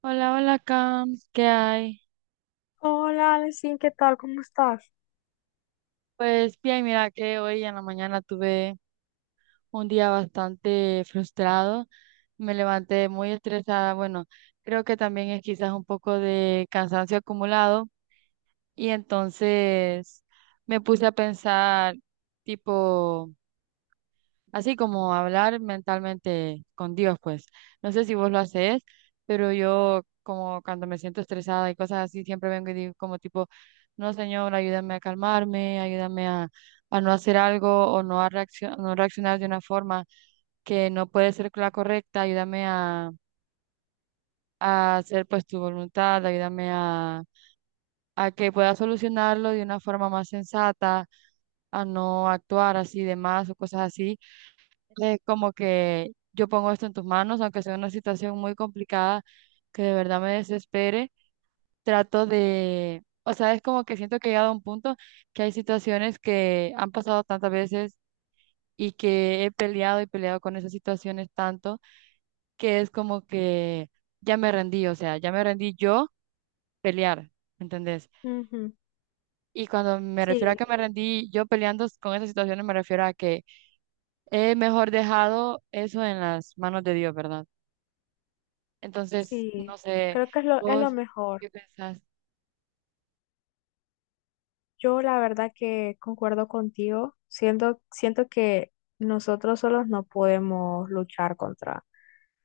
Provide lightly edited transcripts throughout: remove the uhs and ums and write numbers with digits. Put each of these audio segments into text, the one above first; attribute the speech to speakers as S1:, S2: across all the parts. S1: Hola, hola, Cam, ¿qué hay?
S2: Hola, Alexín, ¿qué tal? ¿Cómo estás?
S1: Pues bien, mira que hoy en la mañana tuve un día bastante frustrado, me levanté muy estresada, bueno, creo que también es quizás un poco de cansancio acumulado y entonces me puse a pensar, tipo, así como hablar mentalmente con Dios, pues. No sé si vos lo haces, pero yo como cuando me siento estresada y cosas así, siempre vengo y digo como tipo, no, Señor, ayúdame a calmarme, ayúdame a no hacer algo o no a no reaccionar de una forma que no puede ser la correcta, ayúdame a hacer pues tu voluntad, ayúdame a que pueda solucionarlo de una forma más sensata, a no actuar así de más o cosas así, como que yo pongo esto en tus manos, aunque sea una situación muy complicada que de verdad me desespere, trato de, o sea, es como que siento que he llegado a un punto que hay situaciones que han pasado tantas veces y que he peleado y peleado con esas situaciones tanto que es como que ya me rendí, o sea, ya me rendí yo pelear, ¿entendés?
S2: Ujú.
S1: Y cuando me refiero a
S2: Sí,
S1: que me rendí yo peleando con esas situaciones, me refiero a que he mejor dejado eso en las manos de Dios, ¿verdad? Entonces, no
S2: sí,
S1: sé,
S2: creo que es lo
S1: vos,
S2: mejor.
S1: ¿qué pensás?
S2: Yo la verdad que concuerdo contigo. Siento que nosotros solos no podemos luchar contra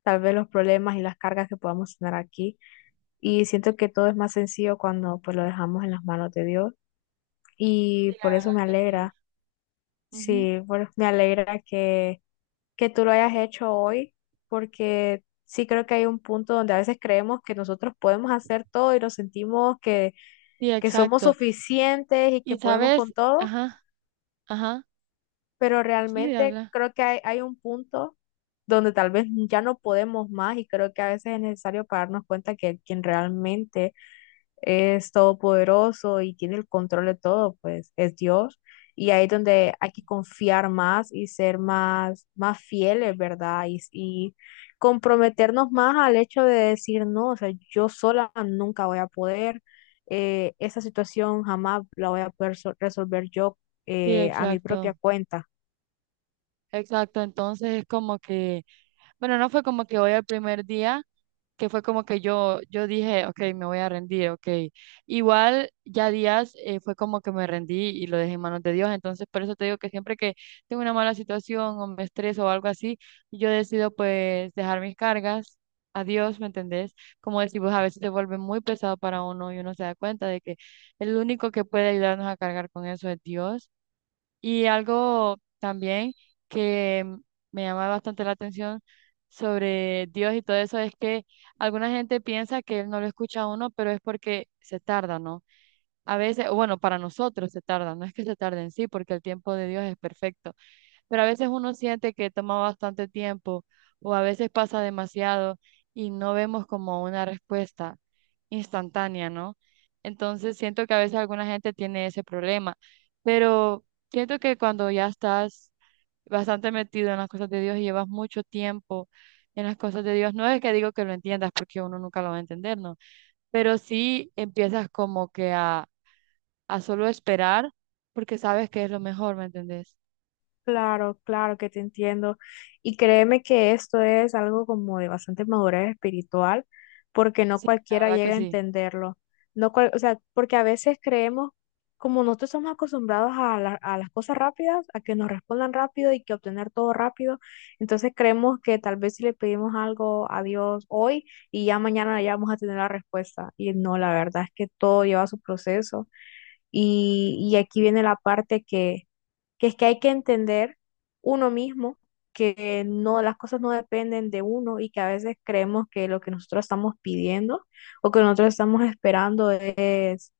S2: tal vez los problemas y las cargas que podamos tener aquí. Y siento que todo es más sencillo cuando pues lo dejamos en las manos de Dios.
S1: Sí,
S2: Y
S1: la
S2: por eso me
S1: verdad que sí.
S2: alegra,
S1: Ujú.
S2: sí, me alegra que tú lo hayas hecho hoy, porque sí creo que hay un punto donde a veces creemos que nosotros podemos hacer todo y nos sentimos
S1: Sí,
S2: que somos
S1: exacto.
S2: suficientes y
S1: Y
S2: que podemos
S1: sabes,
S2: con todo,
S1: ajá, ajá,
S2: pero
S1: sí, de
S2: realmente
S1: habla.
S2: creo que hay un punto donde tal vez ya no podemos más y creo que a veces es necesario para darnos cuenta que quien realmente es todopoderoso y tiene el control de todo, pues es Dios. Y ahí es donde hay que confiar más y ser más, más fieles, ¿verdad? Y comprometernos más al hecho de decir, no, o sea, yo sola nunca voy a poder, esa situación jamás la voy a poder resolver yo
S1: Sí,
S2: a mi
S1: exacto.
S2: propia cuenta.
S1: Exacto, entonces es como que bueno, no fue como que hoy el primer día, que fue como que yo dije, ok, me voy a rendir, ok. Igual ya días, fue como que me rendí y lo dejé en manos de Dios. Entonces, por eso te digo que siempre que tengo una mala situación o me estreso o algo así, yo decido pues dejar mis cargas a Dios, ¿me entendés? Como decís, vos, a veces se vuelve muy pesado para uno y uno se da cuenta de que el único que puede ayudarnos a cargar con eso es Dios. Y algo también que me llama bastante la atención sobre Dios y todo eso es que alguna gente piensa que Él no lo escucha a uno, pero es porque se tarda, ¿no? A veces, o bueno, para nosotros se tarda, no es que se tarde en sí, porque el tiempo de Dios es perfecto, pero a veces uno siente que toma bastante tiempo o a veces pasa demasiado y no vemos como una respuesta instantánea, ¿no? Entonces siento que a veces alguna gente tiene ese problema, pero siento que cuando ya estás bastante metido en las cosas de Dios y llevas mucho tiempo en las cosas de Dios, no es que digo que lo entiendas porque uno nunca lo va a entender, ¿no? Pero sí empiezas como que a solo esperar porque sabes que es lo mejor, ¿me entendés?
S2: Claro, claro que te entiendo. Y créeme que esto es algo como de bastante madurez espiritual, porque no
S1: Sí, la
S2: cualquiera
S1: verdad que
S2: llega a
S1: sí.
S2: entenderlo. No cual- O sea, porque a veces creemos, como nosotros somos acostumbrados a, a las cosas rápidas, a que nos respondan rápido y que obtener todo rápido, entonces creemos que tal vez si le pedimos algo a Dios hoy y ya mañana ya vamos a tener la respuesta. Y no, la verdad es que todo lleva su proceso. Y aquí viene la parte que es que hay que entender uno mismo que no, las cosas no dependen de uno y que a veces creemos que lo que nosotros estamos pidiendo o que nosotros estamos esperando es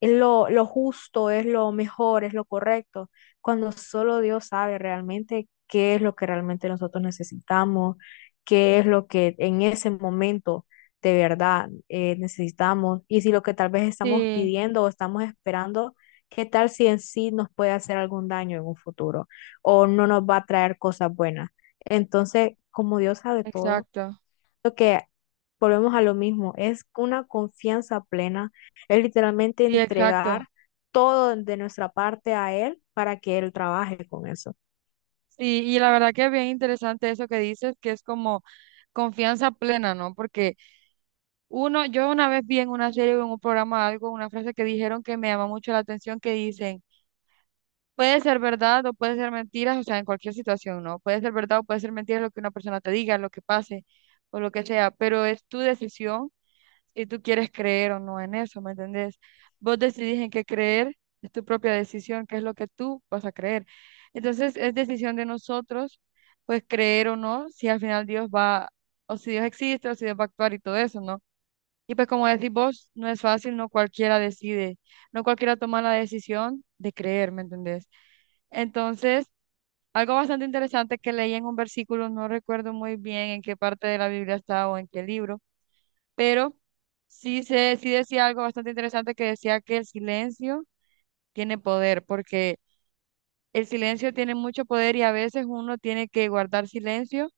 S2: es lo justo, es lo mejor, es lo correcto, cuando solo Dios sabe realmente qué es lo que realmente nosotros necesitamos, qué es lo que en ese momento de verdad necesitamos y si lo que tal vez estamos
S1: Sí,
S2: pidiendo o estamos esperando, qué tal si en sí nos puede hacer algún daño en un futuro o no nos va a traer cosas buenas. Entonces, como Dios sabe todo,
S1: exacto,
S2: lo que volvemos a lo mismo, es una confianza plena, es literalmente
S1: sí, exacto.
S2: entregar todo de nuestra parte a él para que él trabaje con eso.
S1: Sí, y la verdad que es bien interesante eso que dices, que es como confianza plena, ¿no? Porque uno, yo una vez vi en una serie o en un programa algo, una frase que dijeron que me llama mucho la atención, que dicen, puede ser verdad o puede ser mentiras, o sea, en cualquier situación, ¿no? Puede ser verdad o puede ser mentira lo que una persona te diga, lo que pase o lo que sea, pero es tu decisión y tú quieres creer o no en eso, ¿me entendés? Vos decidís en qué creer, es tu propia decisión, qué es lo que tú vas a creer. Entonces es decisión de nosotros, pues creer o no, si al final Dios va, o si Dios existe, o si Dios va a actuar y todo eso, ¿no? Y pues como decís vos, no es fácil, no cualquiera decide, no cualquiera toma la decisión de creer, ¿me entendés? Entonces, algo bastante interesante que leí en un versículo, no recuerdo muy bien en qué parte de la Biblia está o en qué libro, pero sí, sí decía algo bastante interesante que decía que el silencio tiene poder, porque el silencio tiene mucho poder y a veces uno tiene que guardar silencio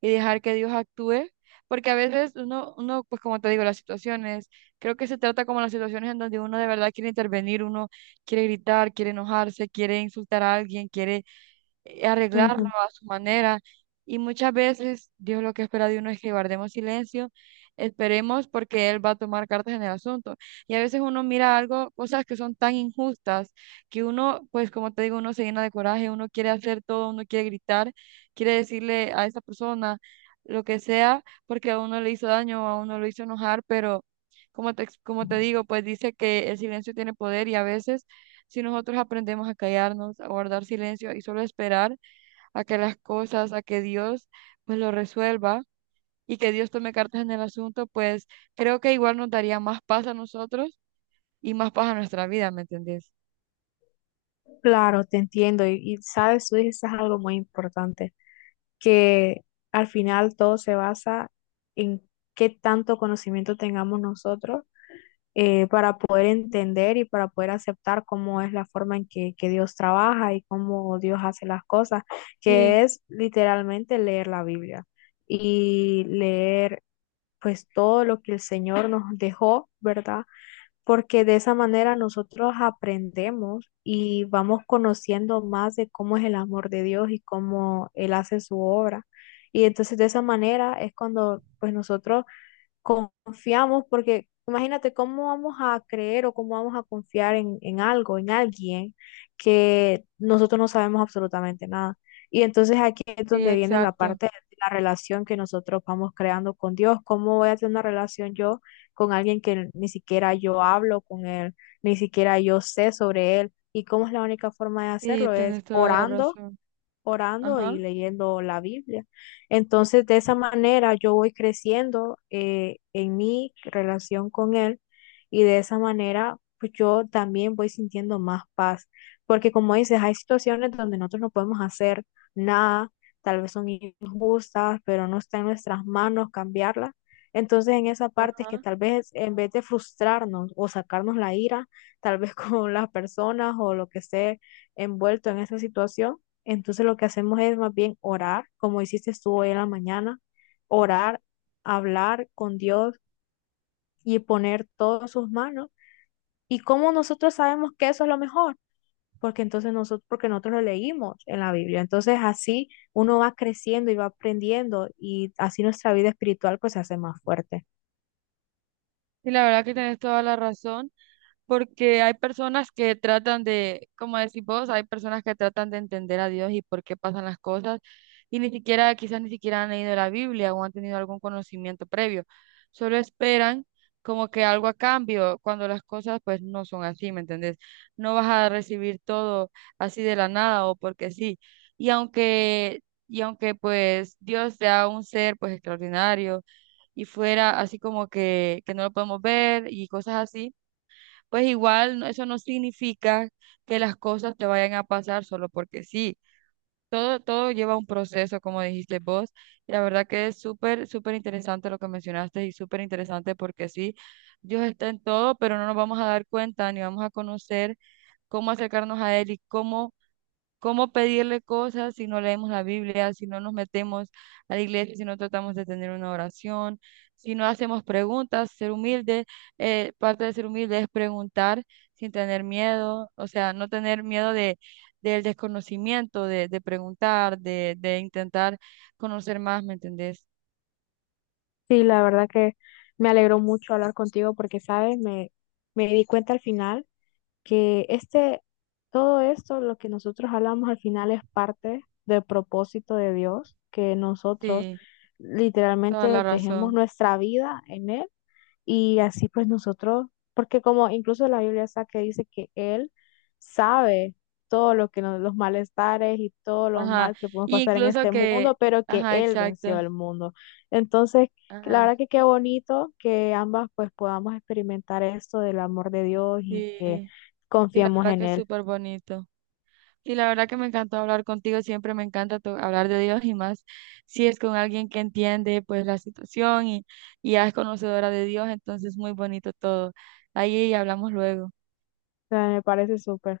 S1: y dejar que Dios actúe, porque a veces uno, pues como te digo, las situaciones, creo que se trata como las situaciones en donde uno de verdad quiere intervenir, uno quiere gritar, quiere enojarse, quiere insultar a alguien, quiere arreglarlo
S2: Ujú.
S1: a su manera. Y muchas veces Dios lo que espera de uno es que guardemos silencio, esperemos porque Él va a tomar cartas en el asunto. Y a veces uno mira algo, cosas que son tan injustas, que uno, pues como te digo, uno se llena de coraje, uno quiere hacer todo, uno quiere gritar, quiere decirle a esa persona lo que sea, porque a uno le hizo daño, a uno lo hizo enojar, pero como te digo, pues dice que el silencio tiene poder y a veces, si nosotros aprendemos a callarnos, a guardar silencio y solo esperar a que las cosas, a que Dios pues lo resuelva y que Dios tome cartas en el asunto, pues creo que igual nos daría más paz a nosotros y más paz a nuestra vida, ¿me entendés?
S2: Claro, te entiendo y sabes, tú dices algo muy importante, que al final todo se basa en qué tanto conocimiento tengamos nosotros para poder entender y para poder aceptar cómo es la forma en que Dios trabaja y cómo Dios hace las cosas, que
S1: Sí,
S2: es literalmente leer la Biblia y leer pues todo lo que el Señor nos dejó, ¿verdad? Porque de esa manera nosotros aprendemos y vamos conociendo más de cómo es el amor de Dios y cómo Él hace su obra. Y entonces de esa manera es cuando pues nosotros confiamos, porque imagínate cómo vamos a creer o cómo vamos a confiar en algo, en alguien que nosotros no sabemos absolutamente nada. Y entonces aquí es
S1: sí,
S2: donde viene la
S1: exacto.
S2: parte de la relación que nosotros vamos creando con Dios. ¿Cómo voy a tener una relación yo con alguien que ni siquiera yo hablo con él, ni siquiera yo sé sobre él? Y cómo es la única forma de
S1: Sí,
S2: hacerlo es
S1: tenés toda la razón.
S2: orando y
S1: Ajá,
S2: leyendo la Biblia. Entonces, de esa manera yo voy creciendo en mi relación con Él y de esa manera pues yo también voy sintiendo más paz, porque como dices, hay situaciones donde nosotros no podemos hacer nada, tal vez son injustas, pero no está en nuestras manos cambiarlas. Entonces, en esa parte es que
S1: ajá.
S2: tal vez en vez de frustrarnos o sacarnos la ira, tal vez con las personas o lo que esté envuelto en esa situación, entonces lo que hacemos es más bien orar, como hiciste tú hoy en la mañana, orar, hablar con Dios y poner todo en sus manos. ¿Y cómo nosotros sabemos que eso es lo mejor? Porque entonces nosotros, porque nosotros lo leímos en la Biblia. Entonces así uno va creciendo y va aprendiendo y así nuestra vida espiritual pues se hace más fuerte.
S1: Sí, la verdad que tenés toda la razón. Porque hay personas que tratan de, como decís vos, hay personas que tratan de entender a Dios y por qué pasan las cosas y ni siquiera, quizás ni siquiera han leído la Biblia o han tenido algún conocimiento previo, solo esperan como que algo a cambio cuando las cosas pues no son así, ¿me entendés? No vas a recibir todo así de la nada o porque sí. Y aunque, y aunque pues Dios sea un ser pues extraordinario y fuera así como que no lo podemos ver y cosas así, pues igual eso no significa que las cosas te vayan a pasar solo porque sí. Todo, todo lleva un proceso, como dijiste vos. Y la verdad que es súper, súper interesante lo que mencionaste y súper interesante porque sí, Dios está en todo, pero no nos vamos a dar cuenta ni vamos a conocer cómo acercarnos a Él y cómo cómo pedirle cosas si no leemos la Biblia, si no nos metemos a la iglesia, si no tratamos de tener una oración, si no hacemos preguntas, ser humilde, parte de ser humilde es preguntar sin tener miedo, o sea, no tener miedo de del desconocimiento, de preguntar, de intentar conocer más, ¿me entendés?
S2: Sí, la verdad que me alegró mucho hablar contigo porque, ¿sabes? Me di cuenta al final que este, todo esto, lo que nosotros hablamos al final es parte del propósito de Dios, que nosotros
S1: Sí, toda
S2: literalmente
S1: la
S2: dejemos
S1: razón.
S2: nuestra vida en Él y así pues nosotros, porque como incluso la Biblia está que dice que Él sabe todo lo que nos, los malestares y todo lo
S1: Ajá,
S2: mal que podemos
S1: y
S2: pasar en
S1: incluso
S2: este mundo,
S1: que,
S2: pero que
S1: ajá,
S2: Él
S1: exacto,
S2: venció el mundo. Entonces, la
S1: ajá,
S2: verdad que qué bonito que ambas pues podamos experimentar esto del amor de Dios y
S1: sí,
S2: que
S1: sí, la
S2: confiemos
S1: verdad
S2: en
S1: que es
S2: Él.
S1: súper bonito. Sí, la verdad que me encantó hablar contigo, siempre me encanta hablar de Dios y más si es con alguien que entiende pues la situación y ya es conocedora de Dios, entonces muy bonito todo. Ahí hablamos luego.
S2: O sea, me parece súper.